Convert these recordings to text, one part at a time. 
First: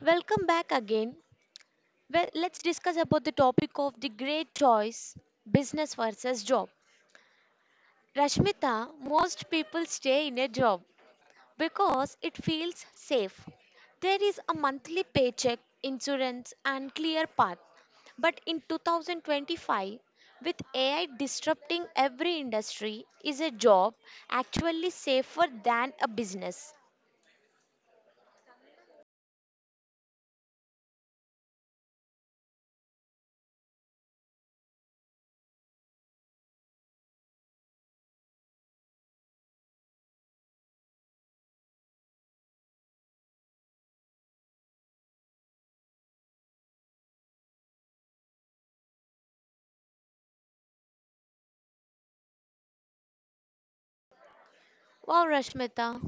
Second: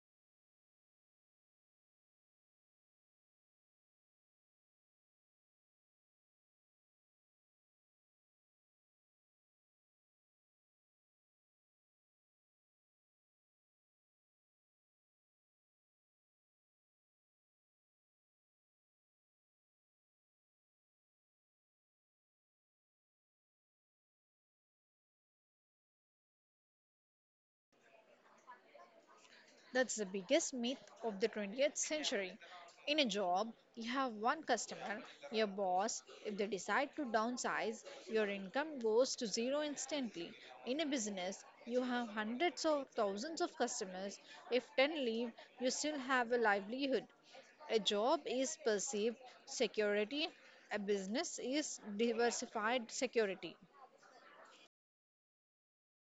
Welcome back again. Well, let's discuss about the topic of the great choice, business versus job. Rashmita, most people stay in a job because it feels safe. There is a monthly paycheck, insurance and clear path. But in 2025, with AI disrupting every industry, is a job actually safer than a business? That's the biggest myth of the 20th century. In a job, you have one customer, your boss. If they decide to downsize, your income goes to zero instantly. In a business, you have hundreds or thousands of customers. If 10 leave, you still have a livelihood. A job is perceived security, a business is diversified security. Wow, Rashmita.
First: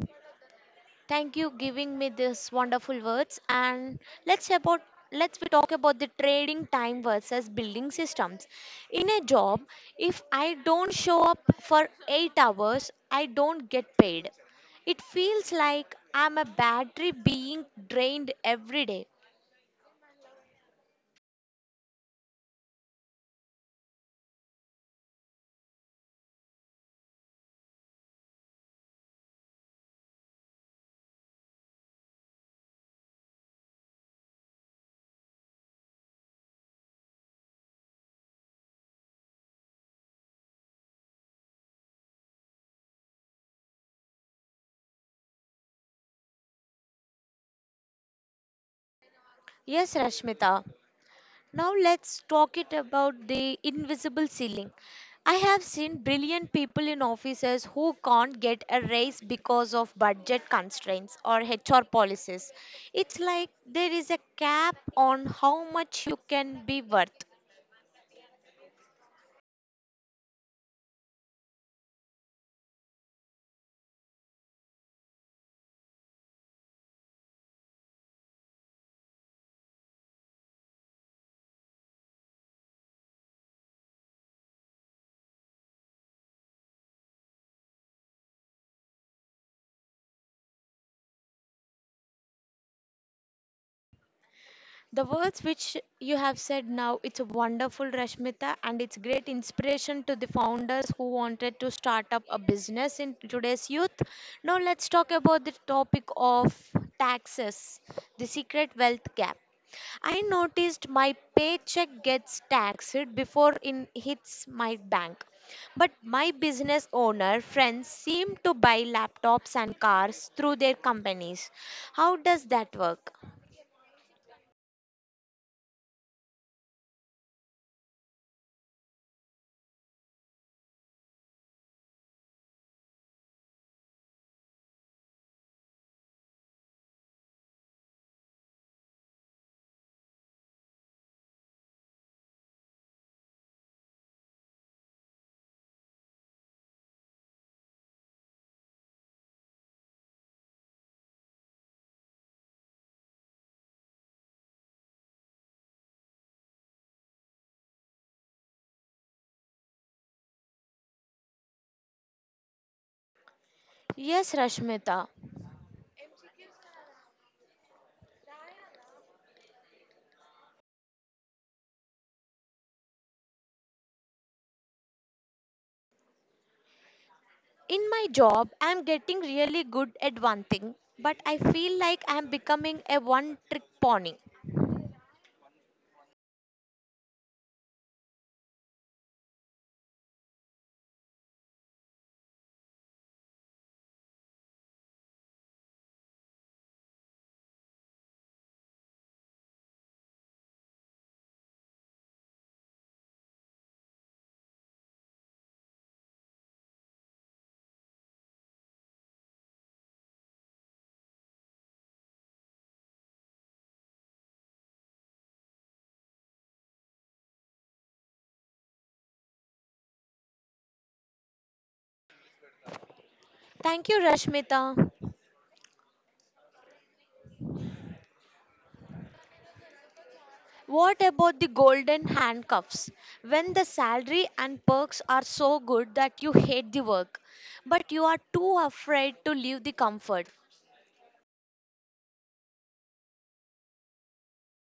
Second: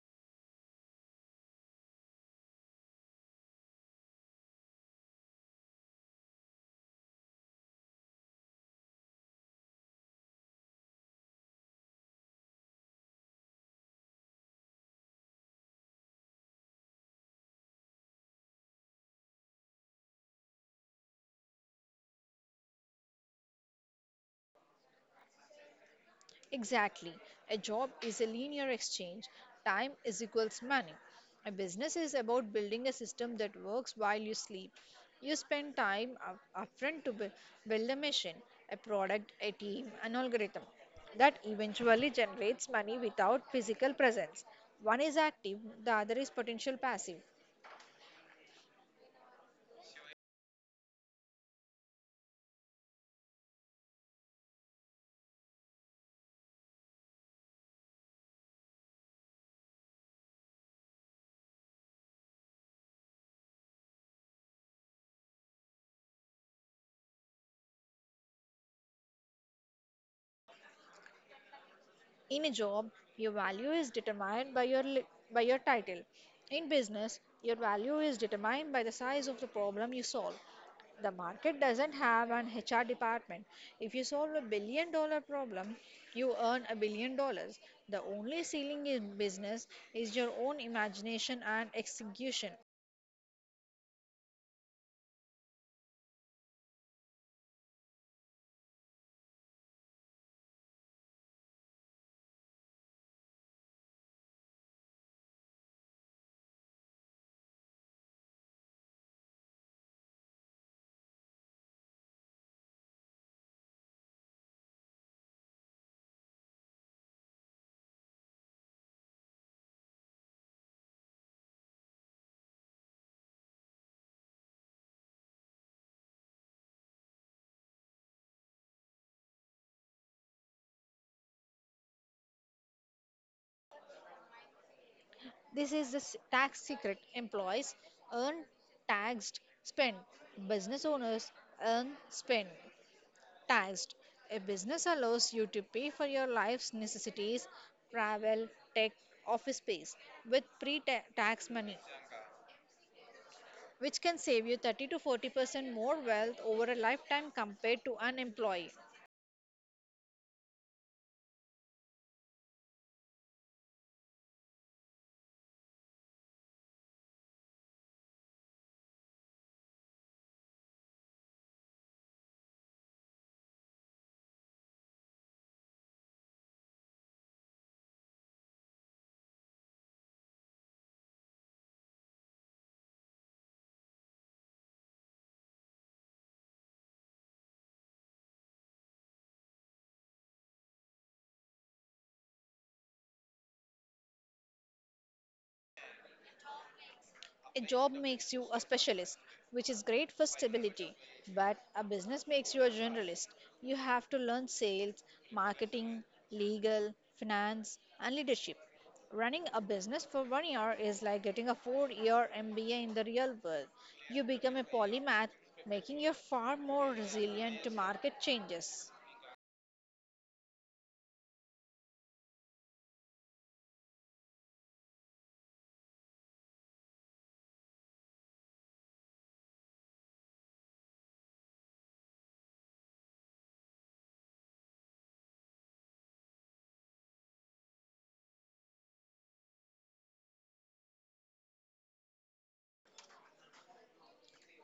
Thank you giving me this wonderful words and let's about let's we talk about the trading time versus building systems. In a job, if I don't show up for 8 hours, I don't get paid. It feels like I'm a battery being drained every day. Exactly. A job is a linear exchange. Time is equals money. A business is about building a system that works while you sleep. You spend time upfront to build a machine, a product, a team, an algorithm that eventually generates money without physical presence. One is active, the other is potential passive. Yes, Rashmita. Now let's talk it about the invisible ceiling. I have seen brilliant people in offices who can't get a raise because of budget constraints or HR policies. It's like there is a cap on how much you can be worth. In a job, your value is determined by by your title. In business, your value is determined by the size of the problem you solve. The market doesn't have an HR department. If you solve a $1 billion problem, you earn $1 billion. The only ceiling in business is your own imagination and execution. The words which you have said now, it's wonderful, Rashmita, and it's great inspiration to the founders who wanted to start up a business in today's youth. Now, let's talk about the topic of taxes, the secret wealth gap. I noticed my paycheck gets taxed before it hits my bank. But my business owner friends seem to buy laptops and cars through their companies. How does that work? This is the tax secret. Employees earn, taxed, spend. Business owners earn, spend, taxed. A business allows you to pay for your life's necessities, travel, tech, office space with pre tax money, which can save you 30 to 40% more wealth over a lifetime compared to an employee. Yes, Rashmita. In my job, I'm getting really good at one thing, but I feel like I'm becoming a one trick pony. A job makes you a specialist, which is great for stability, but a business makes you a generalist. You have to learn sales, marketing, legal, finance, and leadership. Running a business for 1 year is like getting a 4 year MBA in the real world. You become a polymath, making you far more resilient to market changes. Thank you, Rashmita. What about the golden handcuffs? When the salary and perks are so good that you hate the work, but you are too afraid to leave the comfort.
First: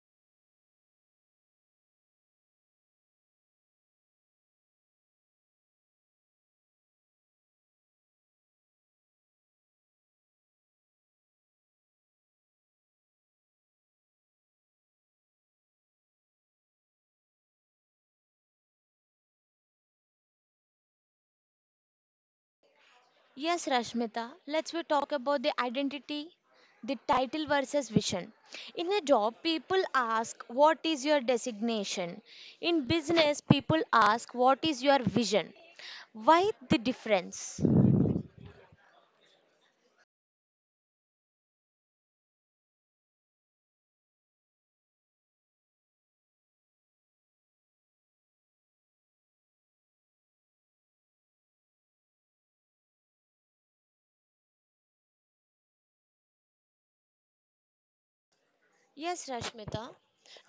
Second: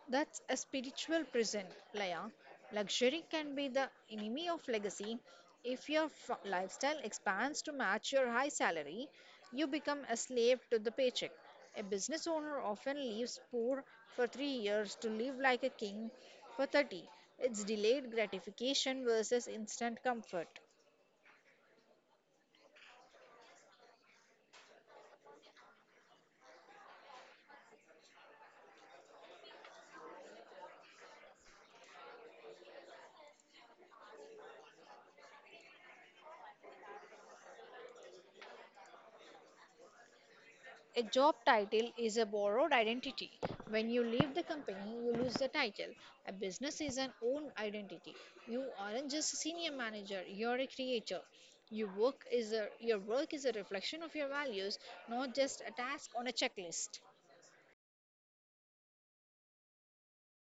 That's a spiritual prison, Laya. Luxury can be the enemy of legacy. If your lifestyle expands to match your high salary, you become a slave to the paycheck. A business owner often leaves poor for 3 years to live like a king for 30. It's delayed gratification versus instant comfort. Yes, Rashmita, let's we talk about the identity, the title versus vision. In a job, people ask, "What is your designation?" In business, people ask, "What is your vision?" Why the difference? A job title is a borrowed identity. When you leave the company, you lose the title. A business is an own identity. You aren't just a senior manager, you're a creator. Your work is a reflection of your values, not just a task on a checklist. Yes, Rashmita.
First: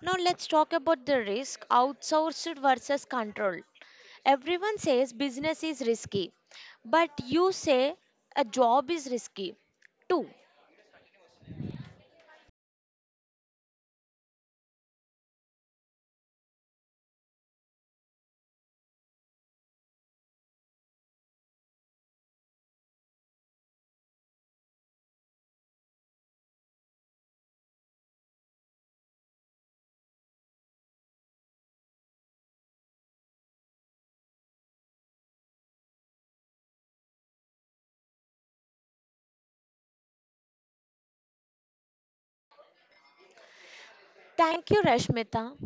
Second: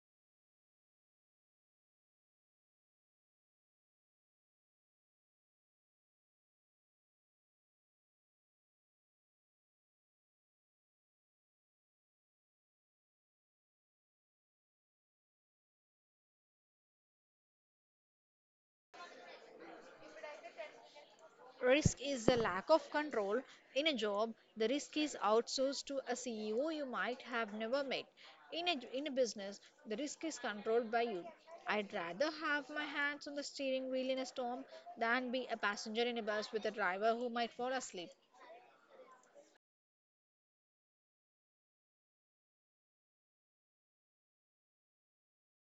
Now let's talk about the risk outsourced versus control. Everyone says business is risky, but you say a job is risky too. Risk is the lack of control. In a job, the risk is outsourced to a CEO you might have never met. In a business, the risk is controlled by you. I'd rather have my hands on the steering wheel in a storm than be a passenger in a bus with a driver who might fall asleep. Thank you, Rashmita.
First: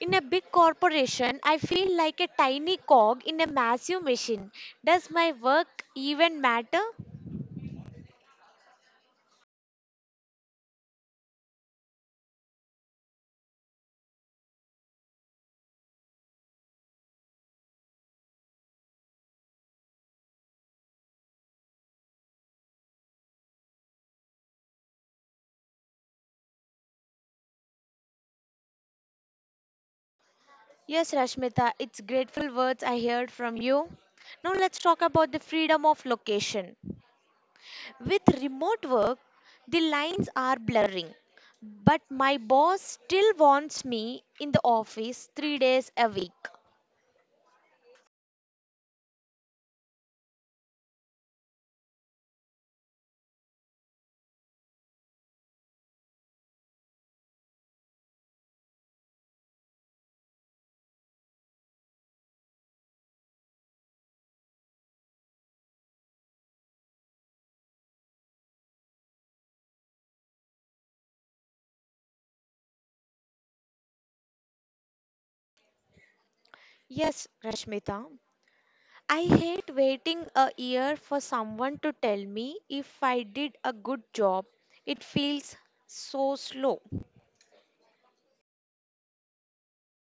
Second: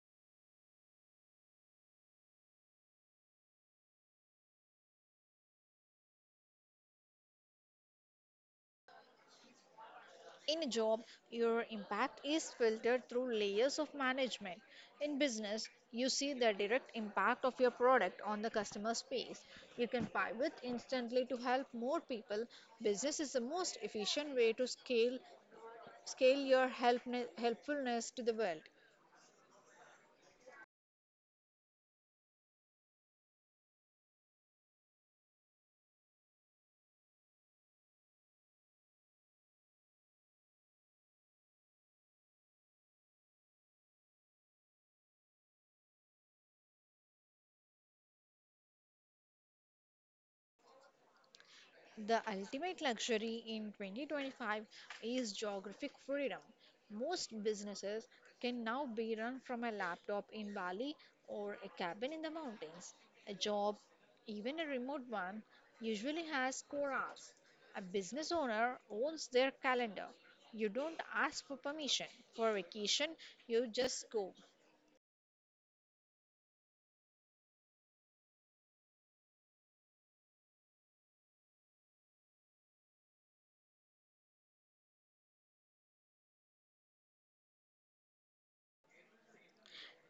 In a big corporation, I feel like a tiny cog in a massive machine. Does my work even matter? In a job, your impact is filtered through layers of management. In business, you see the direct impact of your product on the customer space. You can pivot instantly to help more people. Business is the most efficient way to scale your helpfulness to the world. Yes, Rashmita, it's grateful words I heard from you. Now let's talk about the freedom of location. With remote work, the lines are blurring, but my boss still wants me in the office 3 days a week. The ultimate luxury in 2025 is geographic freedom. Most businesses can now be run from a laptop in Bali or a cabin in the mountains. A job, even a remote one, usually has core hours. A business owner owns their calendar. You don't ask for permission for vacation, you just go. Yes, Rashmita, I hate waiting a year for someone to tell me if I did a good job. It feels so slow.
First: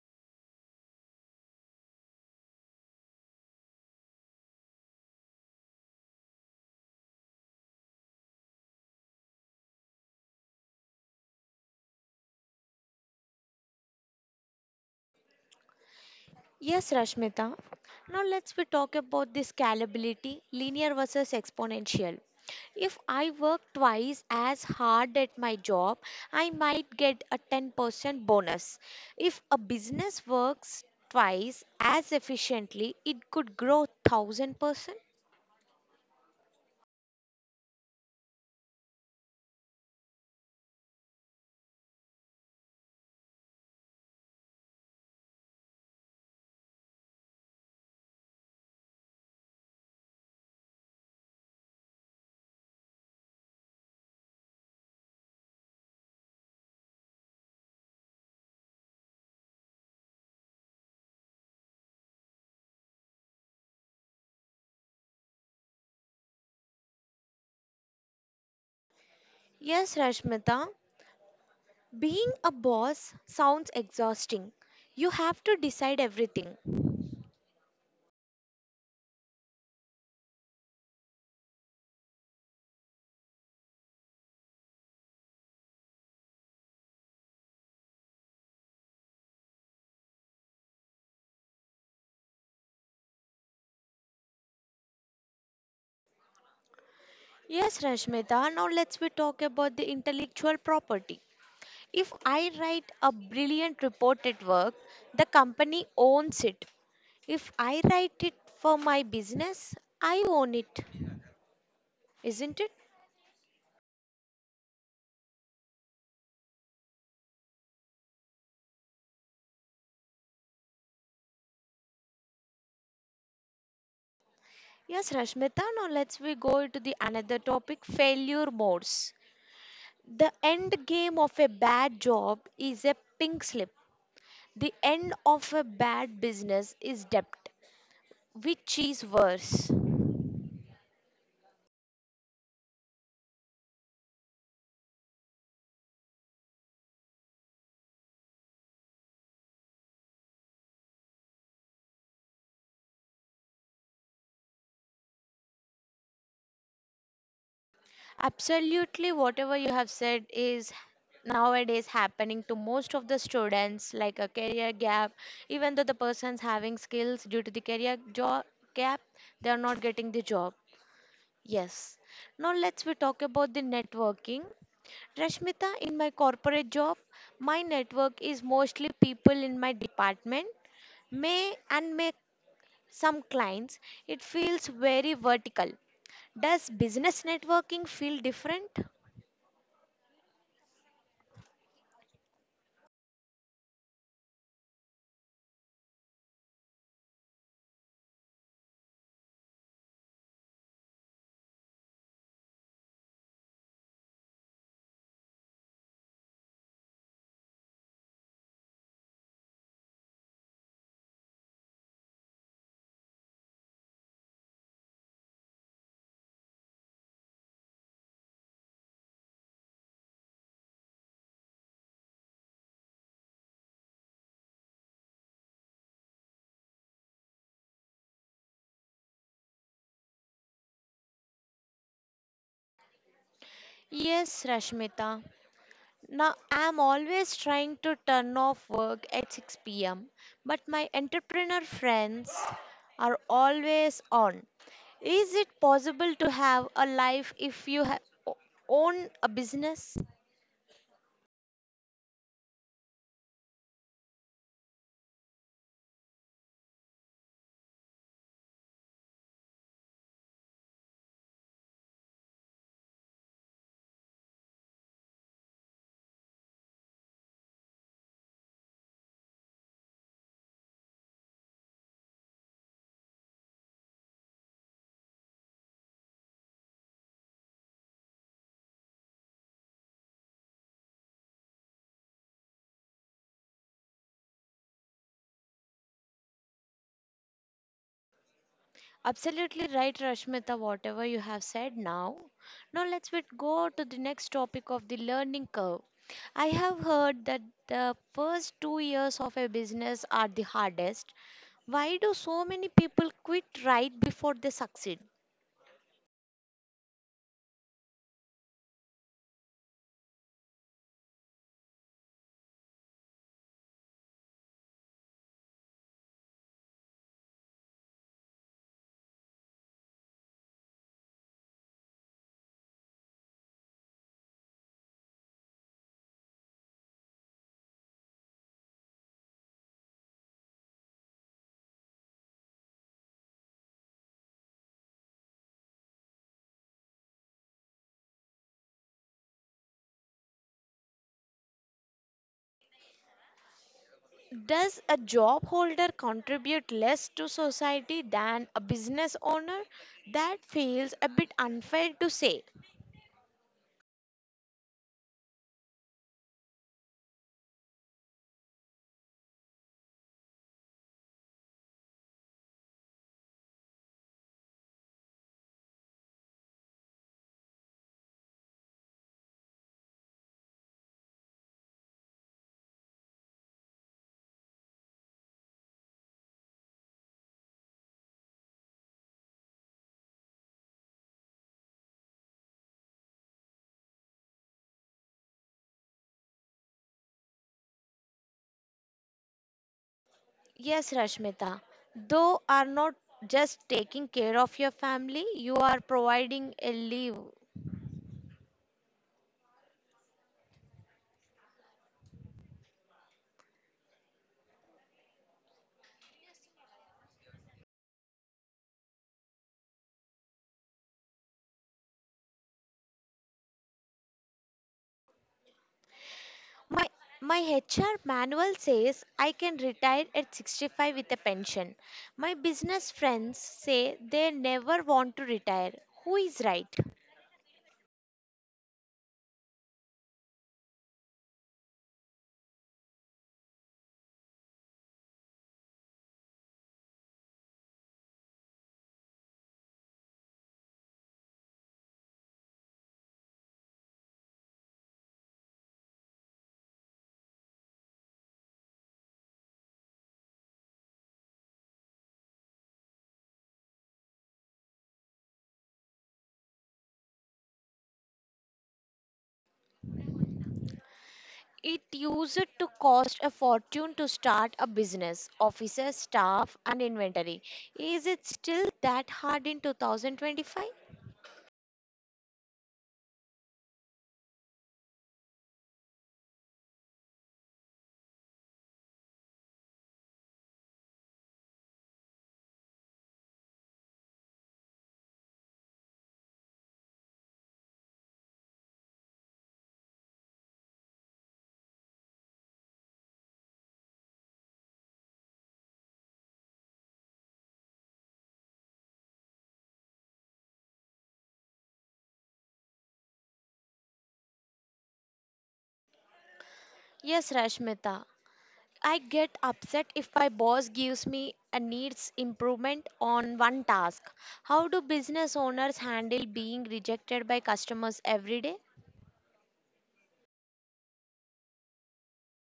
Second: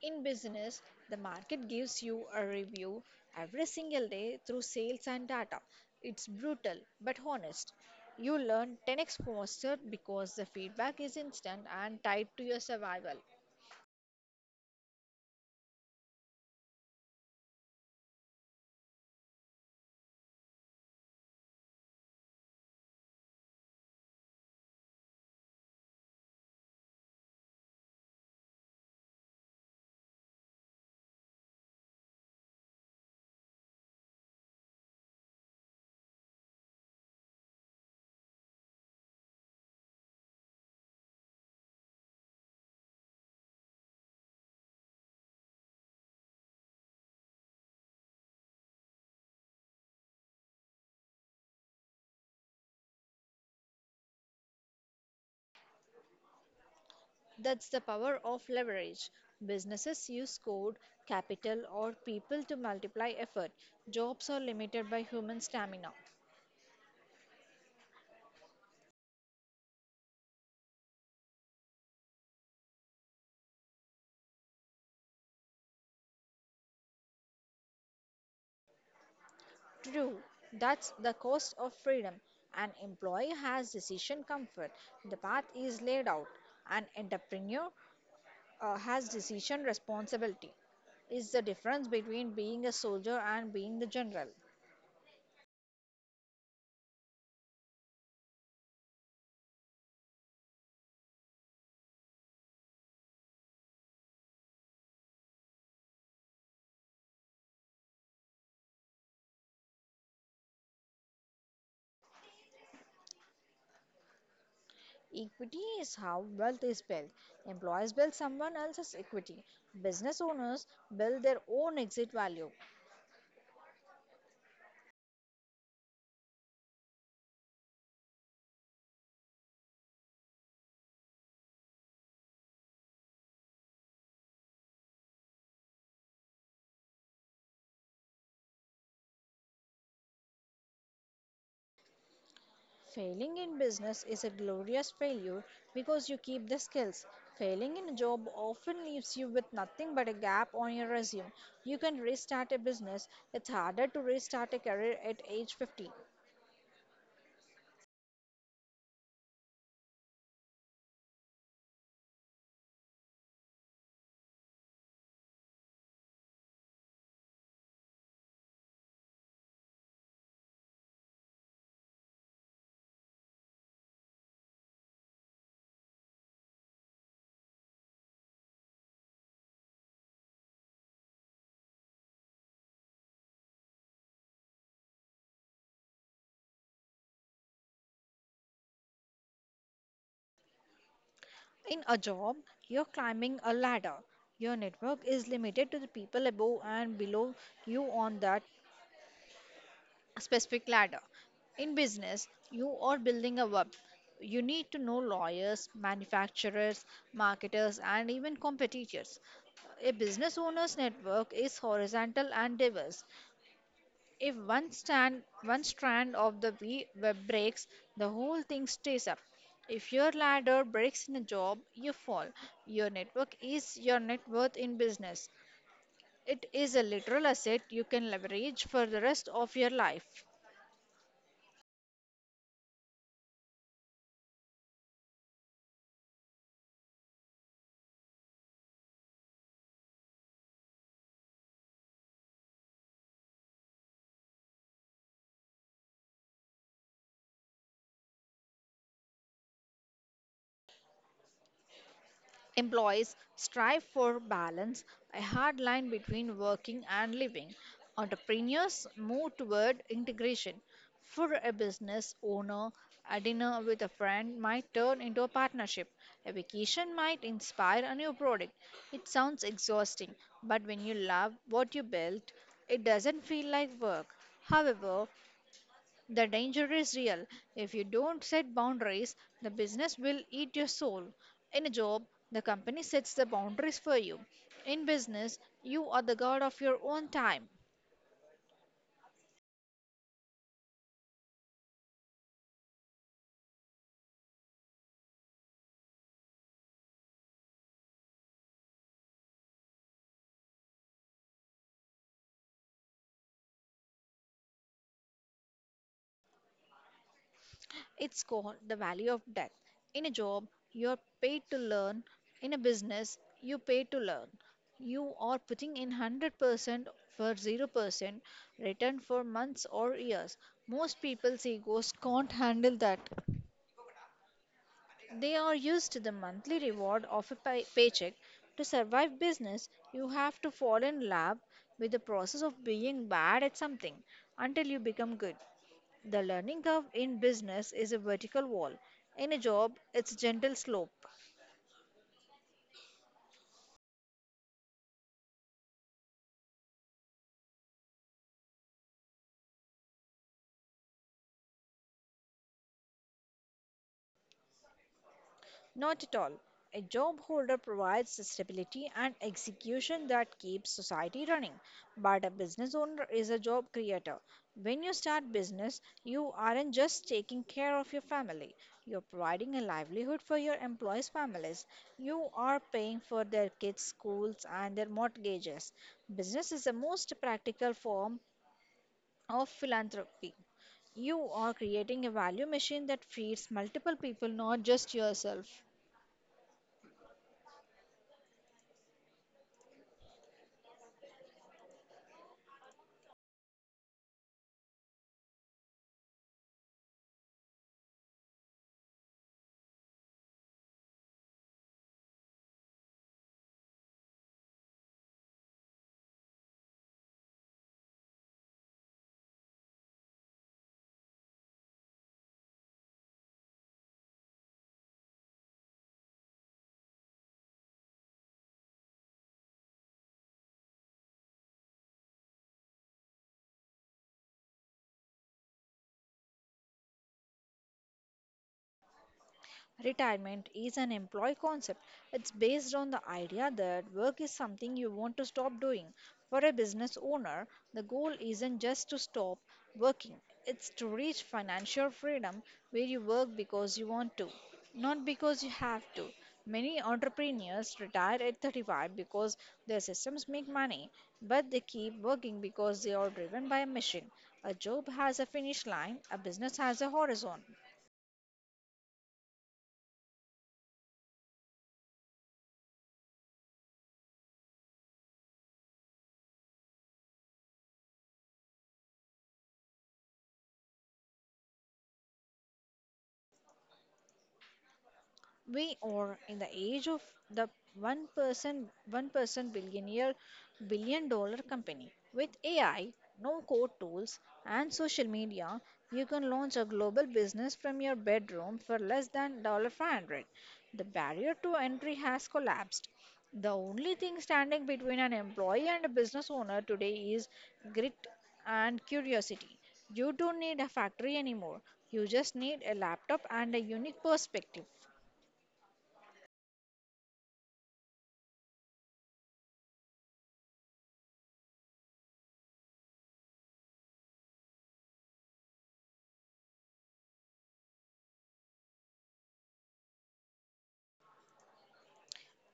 In business, the market gives you a review every single day through sales and data. It's brutal but honest. You learn 10x faster because the feedback is instant and tied to your survival. Yes, Rashmita. Now let's we talk about the scalability, linear versus exponential. If I work twice as hard at my job, I might get a 10% bonus. If a business works twice as efficiently, it could grow 1000%. That's the power of leverage. Businesses use code, capital, or people to multiply effort. Jobs are limited by human stamina. Yes, Rashmita. Being a boss sounds exhausting. You have to decide everything. True, that's the cost of freedom. An employee has decision comfort, the path is laid out. An entrepreneur has decision responsibility. Is the difference between being a soldier and being the general. Yes, Rashmita, now let's we talk about the intellectual property. If I write a brilliant report at work, the company owns it. If I write it for my business, I own it. Isn't it? Equity is how wealth is built. Employees build someone else's equity. Business owners build their own exit value. Yes, Rashmita, now let's we go to the another topic, failure modes. The end game of a bad job is a pink slip. The end of a bad business is debt, which is worse. Failing in business is a glorious failure because you keep the skills. Failing in a job often leaves you with nothing but a gap on your resume. You can restart a business, it's harder to restart a career at age 50. Absolutely, whatever you have said is nowadays happening to most of the students, like a career gap. Even though the person's having skills due to the career job gap, they are not getting the job. Yes. Now let's we talk about the networking. Rashmita, in my corporate job, my network is mostly people in my department may and may some clients, it feels very vertical. Does business networking feel different? In a job, you're climbing a ladder. Your network is limited to the people above and below you on that specific ladder. In business, you are building a web. You need to know lawyers, manufacturers, marketers, and even competitors. A business owner's network is horizontal and diverse. If one strand of the web breaks, the whole thing stays up. If your ladder breaks in a job, you fall. Your network is your net worth in business. It is a literal asset you can leverage for the rest of your life. Yes, Rashmita. Now I'm always trying to turn off work at 6 p.m., but my entrepreneur friends are always on. Is it possible to have a life if you o- own a business? Employees strive for balance, a hard line between working and living. Entrepreneurs move toward integration. For a business owner, a dinner with a friend might turn into a partnership. A vacation might inspire a new product. It sounds exhausting, but when you love what you built, it doesn't feel like work. However, the danger is real. If you don't set boundaries, the business will eat your soul. In a job, the company sets the boundaries for you. In business, you are the god of your own time. Absolutely right, Rashmita, whatever you have said now. Now let's bit go to the next topic of the learning curve. I have heard that the first 2 years of a business are the hardest. Why do so many people quit right before they succeed? It's called the value of death. In a job, you are paid to learn. In a business, you pay to learn. You are putting in 100% for 0% return for months or years. Most people's egos can't handle that. They are used to the monthly reward of a paycheck. To survive business, you have to fall in love with the process of being bad at something until you become good. The learning curve in business is a vertical wall. In a job, it's a gentle slope. Does a job holder contribute less to society than a business owner? That feels a bit unfair to say. Not at all. A job holder provides the stability and execution that keeps society running, but a business owner is a job creator. When you start business, you aren't just taking care of your family. You're providing a livelihood for your employees' families. You are paying for their kids' schools and their mortgages. Business is the most practical form of philanthropy. You are creating a value machine that feeds multiple people, not just yourself. Yes, Rashmita. Though are not just taking care of your family, you are providing a leave. My my HR manual says I can retire at 65 with a pension. My business friends say they never want to retire. Who is right? Retirement is an employee concept. It's based on the idea that work is something you want to stop doing. For a business owner, the goal isn't just to stop working, it's to reach financial freedom where you work because you want to, not because you have to. Many entrepreneurs retire at 35 because their systems make money, but they keep working because they are driven by a mission. A job has a finish line, a business has a horizon. It used to cost a fortune to start a business, offices, staff, and inventory. Is it still that hard in 2025? We are in the age of the one person billionaire, $1 billion company. With AI, no code tools, and social media, you can launch a global business from your bedroom for less than $500. The barrier to entry has collapsed. The only thing standing between an employee and a business owner today is grit and curiosity. You don't need a factory anymore. You just need a laptop and a unique perspective. Yes, Rashmita. I get upset if my boss gives me a needs improvement on one task. How do business owners handle being rejected by customers every day?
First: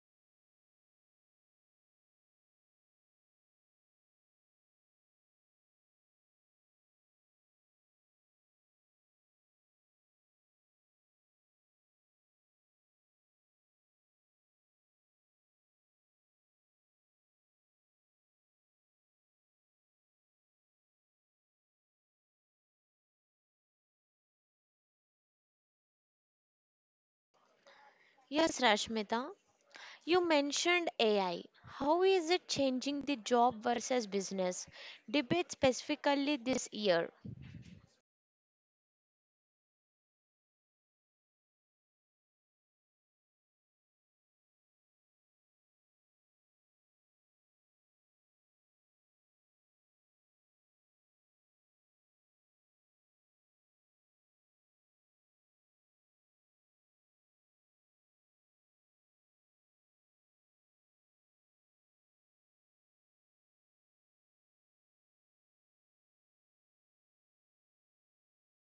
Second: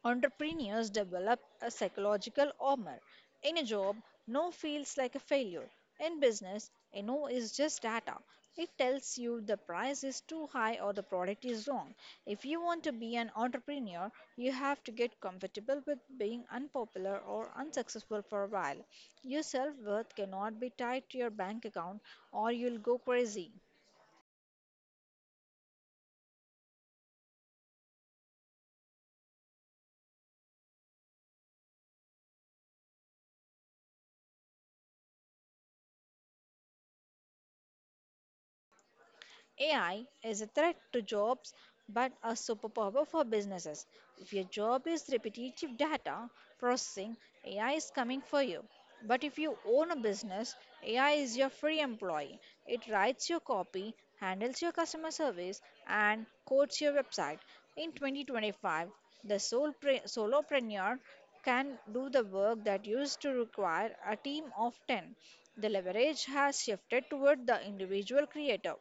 Entrepreneurs develop a psychological armor. In a job, no feels like a failure. In business, a no is just data. It tells you the price is too high or the product is wrong. If you want to be an entrepreneur, you have to get comfortable with being unpopular or unsuccessful for a while. Your self worth cannot be tied to your bank account or you'll go crazy. Yes, Rashmita. You mentioned AI. How is it changing the job versus business debate specifically this year? AI is a threat to jobs but a superpower for businesses. If your job is repetitive data processing, AI is coming for you. But if you own a business, AI is your free employee. It writes your copy, handles your customer service, and codes your website. In 2025, the solopreneur can do the work that used to require a team of 10. The leverage has shifted toward the individual creator.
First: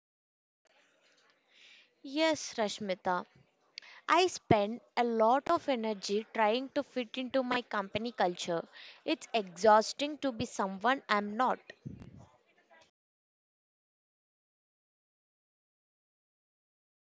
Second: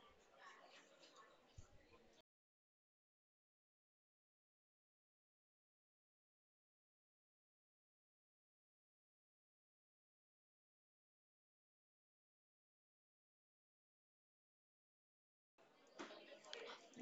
Yes, Rashmita. I spend a lot of energy trying to fit into my company culture. It's exhausting to be someone I'm not.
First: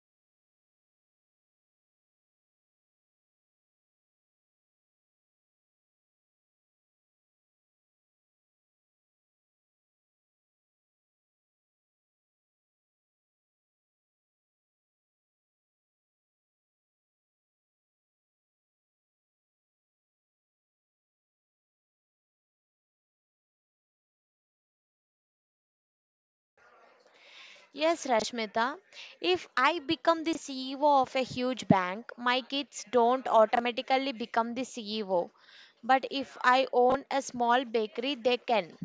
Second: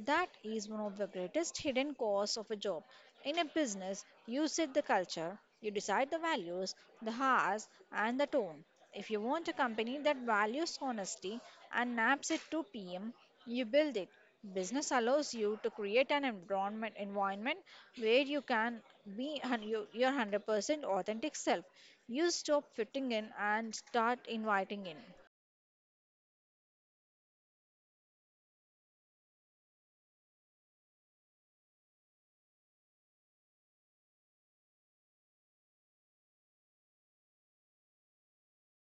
That is one of the greatest hidden costs of a job. In a business, you set the culture, you decide the values, the hours, and the tone. If you want a company that values honesty and naps at 2 p.m., you build it. Business allows you to create an environment where you can be your 100% authentic self. You stop fitting in and start inviting in. Yes, Rashmita, if I become the CEO of a huge bank, my kids don't automatically become the CEO. But if I own a small bakery, they can.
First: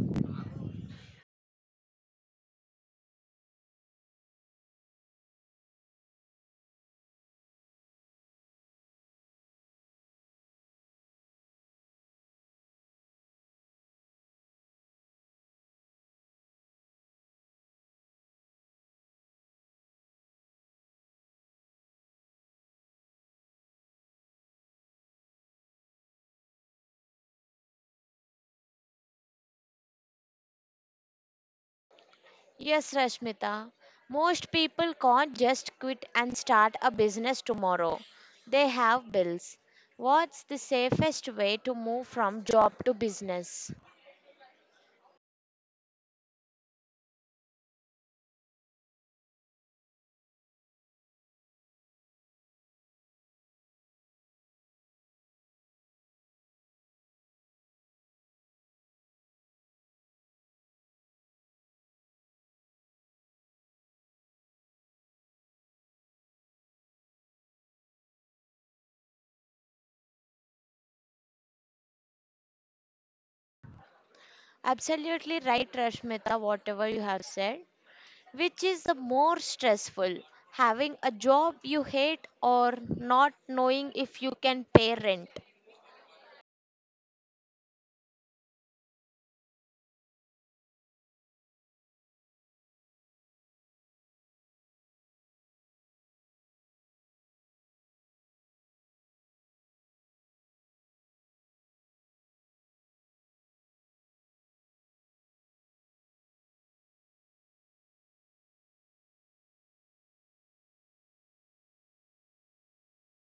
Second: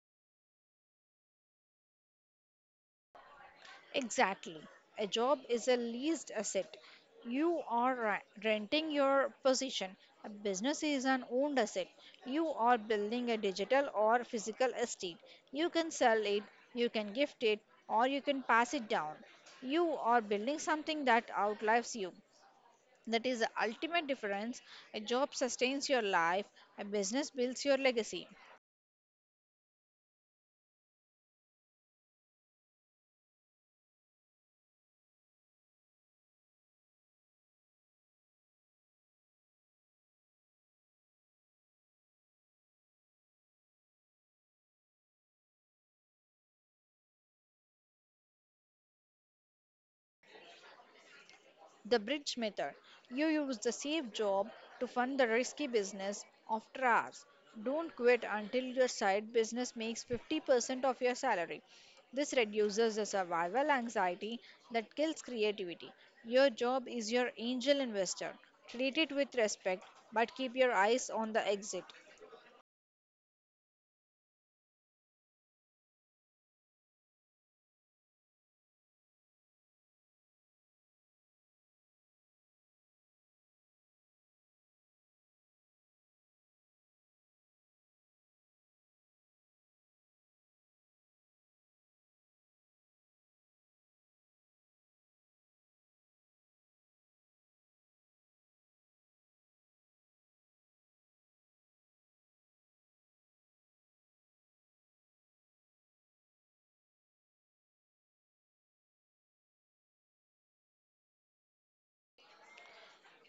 Exactly. A job is a leased asset. You are renting your position. A business is an owned asset. You are building a digital or physical estate. You can sell it, you can gift it, or you can pass it down. You are building something that outlives you. That is the ultimate difference. A job sustains your life, a business builds your legacy. Yes, Rashmita, most people can't just quit and start a business tomorrow. They have bills. What's the safest way to move from job to business? The bridge method. You use the safe job to fund the risky business after hours. Don't quit until your side business makes 50% of your salary. This reduces the survival anxiety that kills creativity. Your job is your angel investor. Treat it with respect, but keep your eyes on the exit. Absolutely right, Rashmita, whatever you have said. Which is the more stressful, having a job you hate or not knowing if you can pay rent?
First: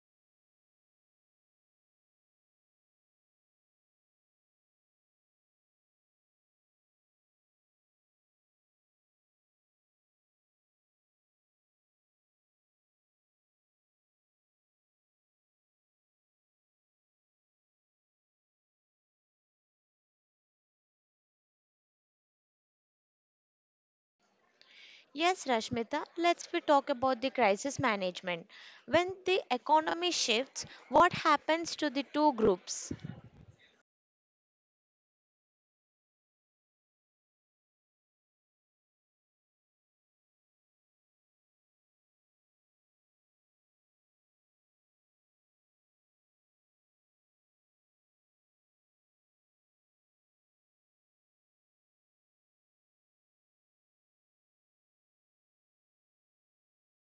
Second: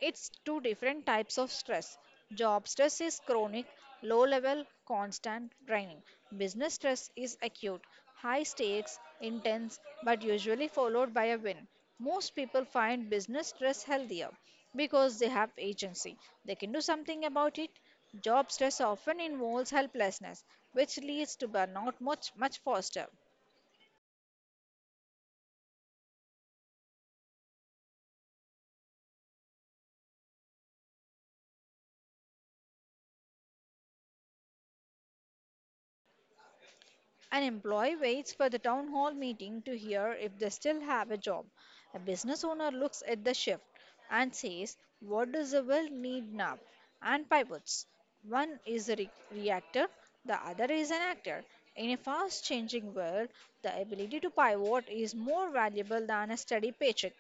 It's two different types of stress. Job stress is chronic, low level, constant draining. Business stress is acute, high stakes, intense, but usually followed by a win. Most people find business stress healthier because they have agency. They can do something about it. Job stress often involves helplessness, which leads to burnout much, much faster. Yes, Rashmita, let's we talk about the crisis management. When the economy shifts, what happens to the two groups? An employee waits for the town hall meeting to hear if they still have a job. A business owner looks at the shift and says, "What does the well need now?" and pivots. One is a reactor, the other is an actor. In a fast changing world, the ability to pivot is more valuable than a steady paycheck.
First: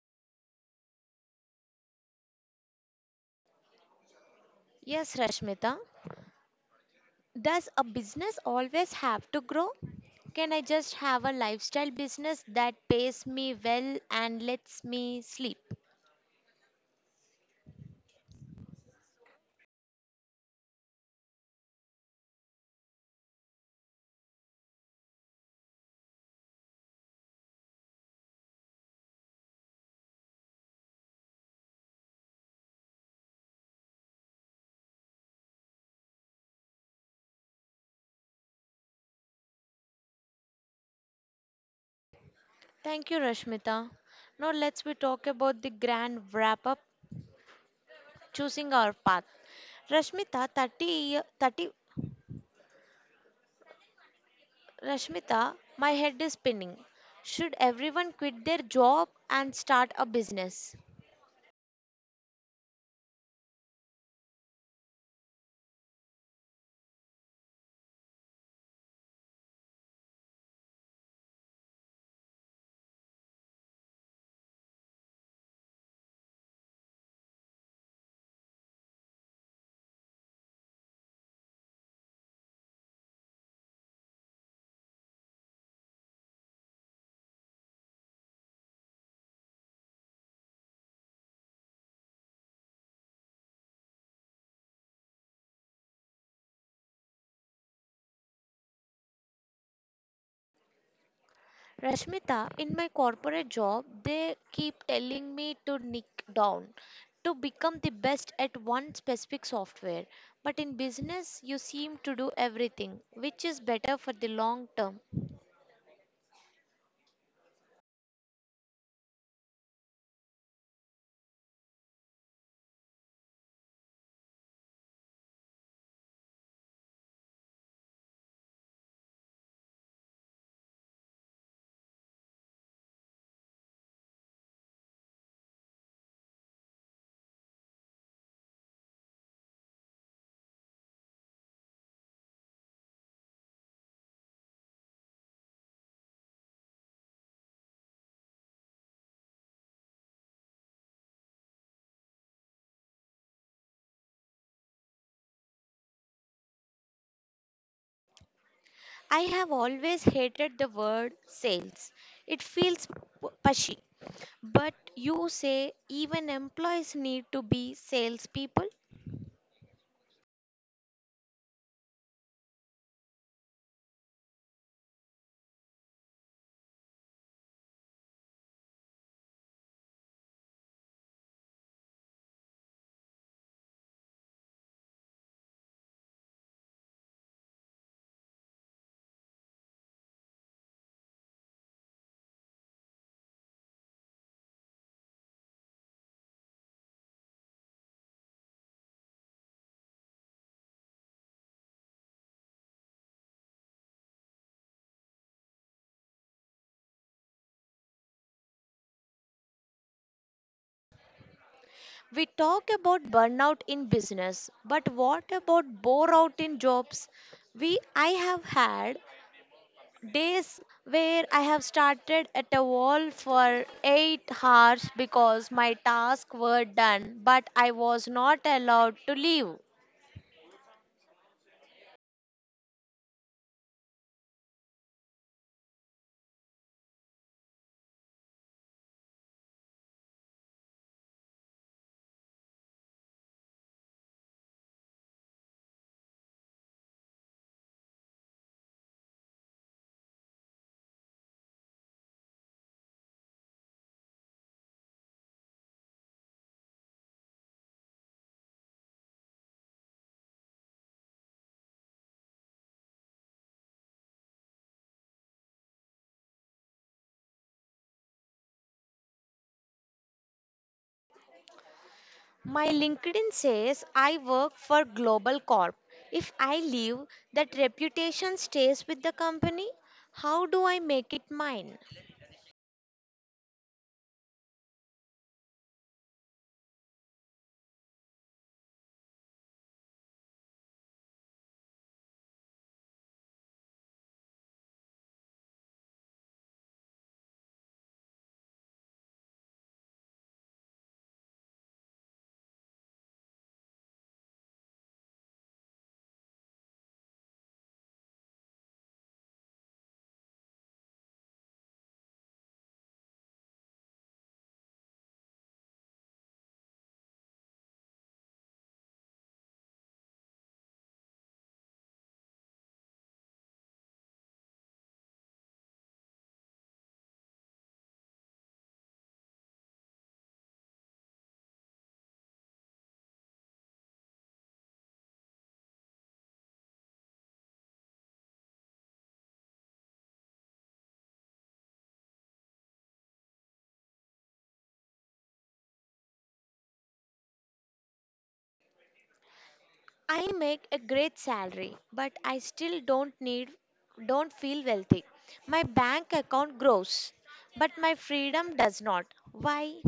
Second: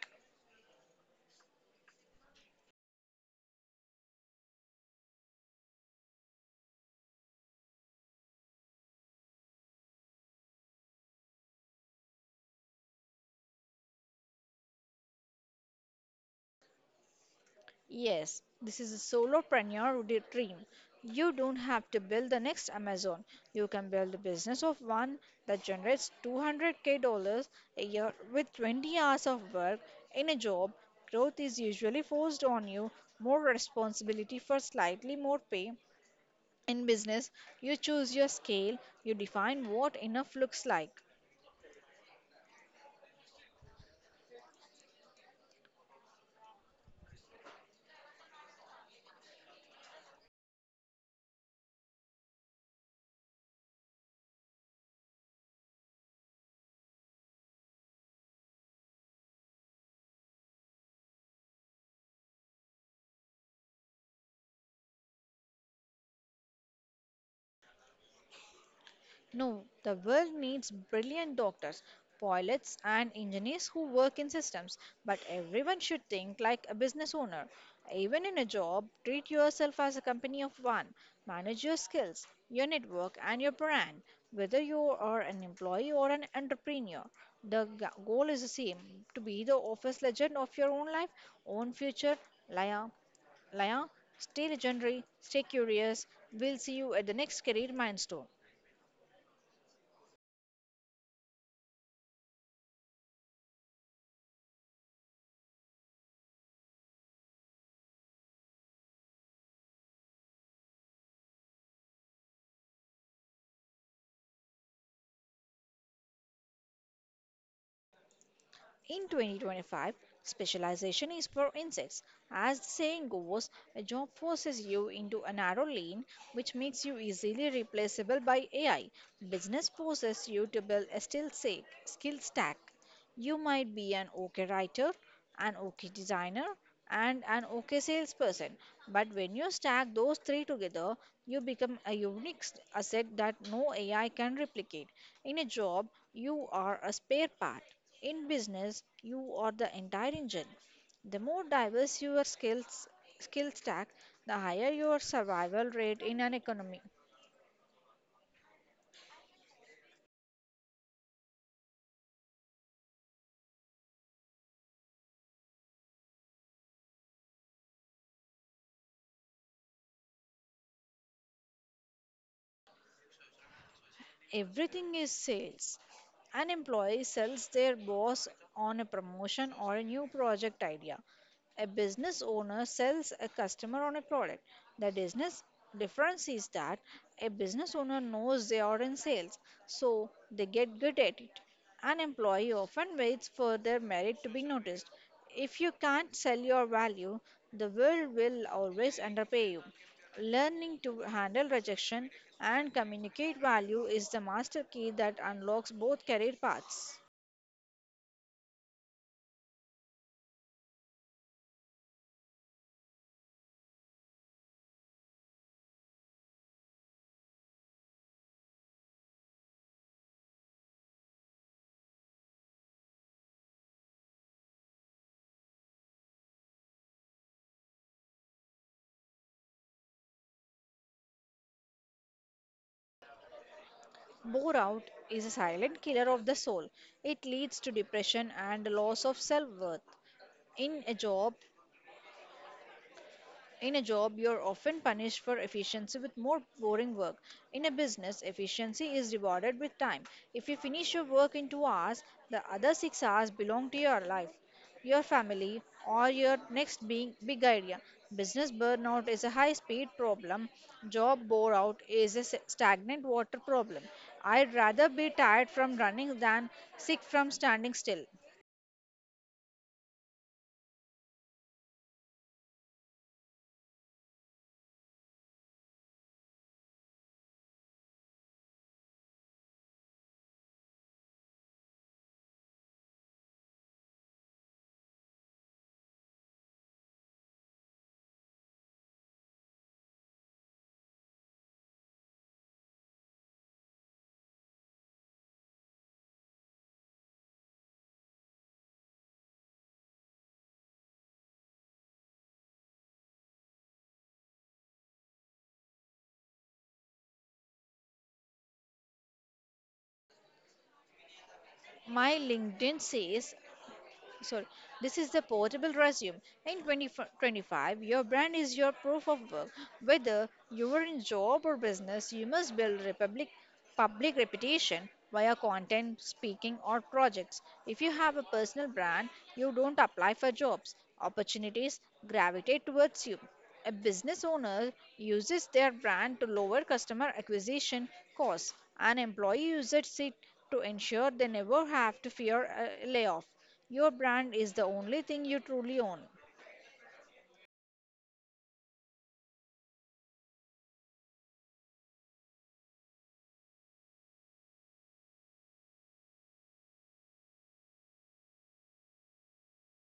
Yes, Rashmita, does a business always have to grow? Can I just have a lifestyle business that pays me well and lets me sleep? Yes, this is a solopreneur dream. You don't have to build the next Amazon. You can build a business of one that generates 200K dollars a year with 20 hours of work in a job. Growth is usually forced on you, more responsibility for slightly more pay. In business, you choose your scale, you define what enough looks like. Thank you, Rashmita. Now let's we talk about the grand wrap up choosing our path. Rashmita, 30, year- 30, Rashmita, my head is spinning. Should everyone quit their job and start a business? No, the world needs brilliant doctors, pilots, and engineers who work in systems. But everyone should think like a business owner. Even in a job, treat yourself as a company of one. Manage your skills, your network, and your brand. Whether you are an employee or an entrepreneur, the goal is the same: to be the office legend of your own life, own future. Liar, liar, stay legendary, stay curious. We'll see you at the next career milestone. Rashmita, in my corporate job, they keep telling me to nick down, to become the best at one specific software. But in business, you seem to do everything, which is better for the long term. In 2025, specialization is for insects. As the saying goes, a job forces you into a narrow lane which makes you easily replaceable by AI. Business forces you to build a skill stack. You might be an OK writer, an OK designer, and an OK salesperson. But when you stack those three together, you become a unique asset that no AI can replicate. In a job, you are a spare part. In business, you are the entire engine. The more diverse your skill stack, the higher your survival rate in an economy. I have always hated the word sales. It feels pushy. But you say even employees need to be salespeople? Everything is sales. An employee sells their boss on a promotion or a new project idea. A business owner sells a customer on a product. The business difference is that a business owner knows they are in sales, so they get good at it. An employee often waits for their merit to be noticed. If you can't sell your value, the world will always underpay you. Learning to handle rejection and communicate value is the master key that unlocks both career paths. We talk about burnout in business, but what about bore out in jobs? We I have had days where I have started at a wall for 8 hours because my tasks were done, but I was not allowed to leave. Bore-out is a silent killer of the soul. It leads to depression and loss of self-worth. In a job, in a job, you're often punished for efficiency with more boring work. In a business, efficiency is rewarded with time. If you finish your work in 2 hours, the other 6 hours belong to your life, your family, or your next big, big idea. Business burnout is a high speed problem. Job bore out is a stagnant water problem. I'd rather be tired from running than sick from standing still. My LinkedIn says I work for Global Corp. If I leave, that reputation stays with the company. How do I make it mine? My LinkedIn says, sorry, this is the portable resume. In 2025, your brand is your proof of work. Whether you are in job or business, you must build public reputation via content, speaking, or projects. If you have a personal brand, you don't apply for jobs. Opportunities gravitate towards you. A business owner uses their brand to lower customer acquisition costs. An employee uses it to ensure they never have to fear a layoff. Your brand is the only thing you truly own. I make a great salary, but I still don't feel wealthy. My bank account grows, but my freedom does not. Why?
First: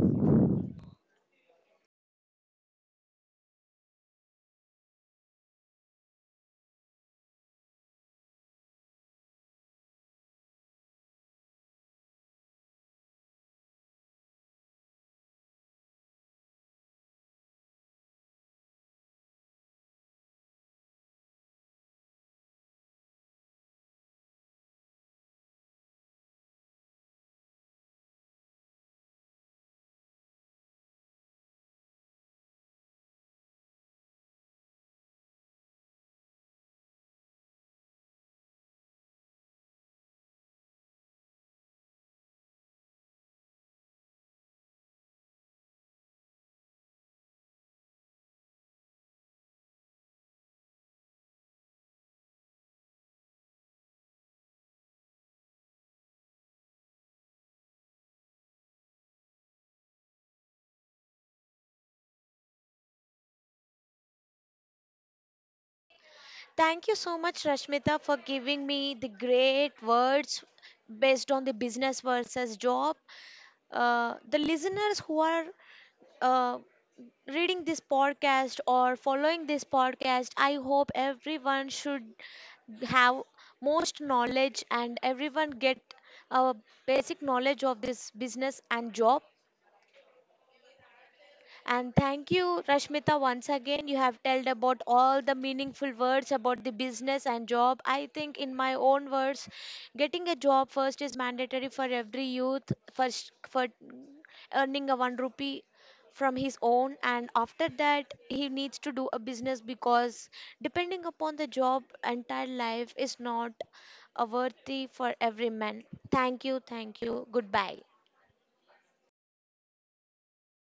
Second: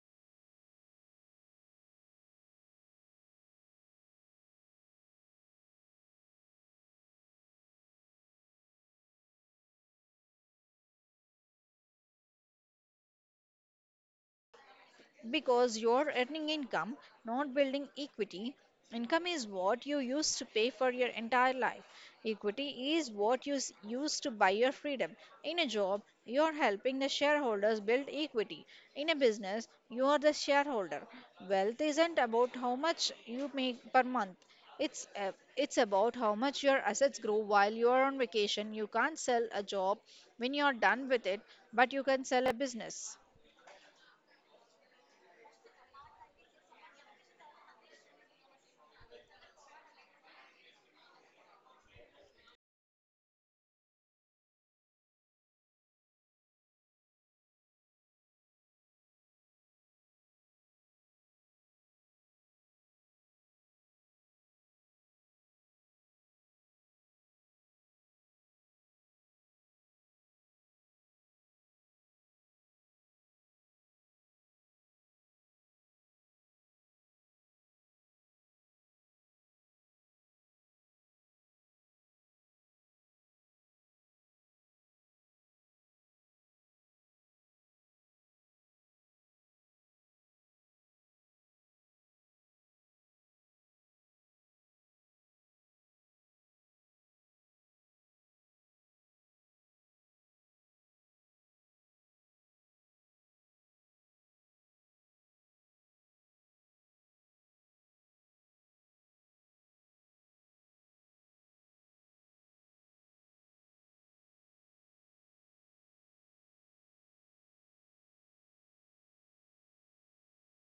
Because you're earning income, not building equity. Income is what you used to pay for your entire life. Equity is what you use to buy your freedom. In a job, you're helping the shareholders build equity. In a business, you are the shareholder. Wealth isn't about how much you make per month. It's about how much your assets grow while you are on vacation. You can't sell a job when you are done with it, but you can sell a business. Thank you so much, Rashmita, for giving me the great words based on the business versus job. The listeners who are uh, reading this podcast or following this podcast, I hope everyone should have most knowledge and everyone get a basic knowledge of this business and job, and thank you, Rashmita, once again. You have told about all the meaningful words about the business and job. I think, in my own words, getting a job first is mandatory for every youth. First, for earning a one rupee from his own, and after that he needs to do a business, because depending upon the job entire life is not a worthy for every man. Thank you, thank you, goodbye.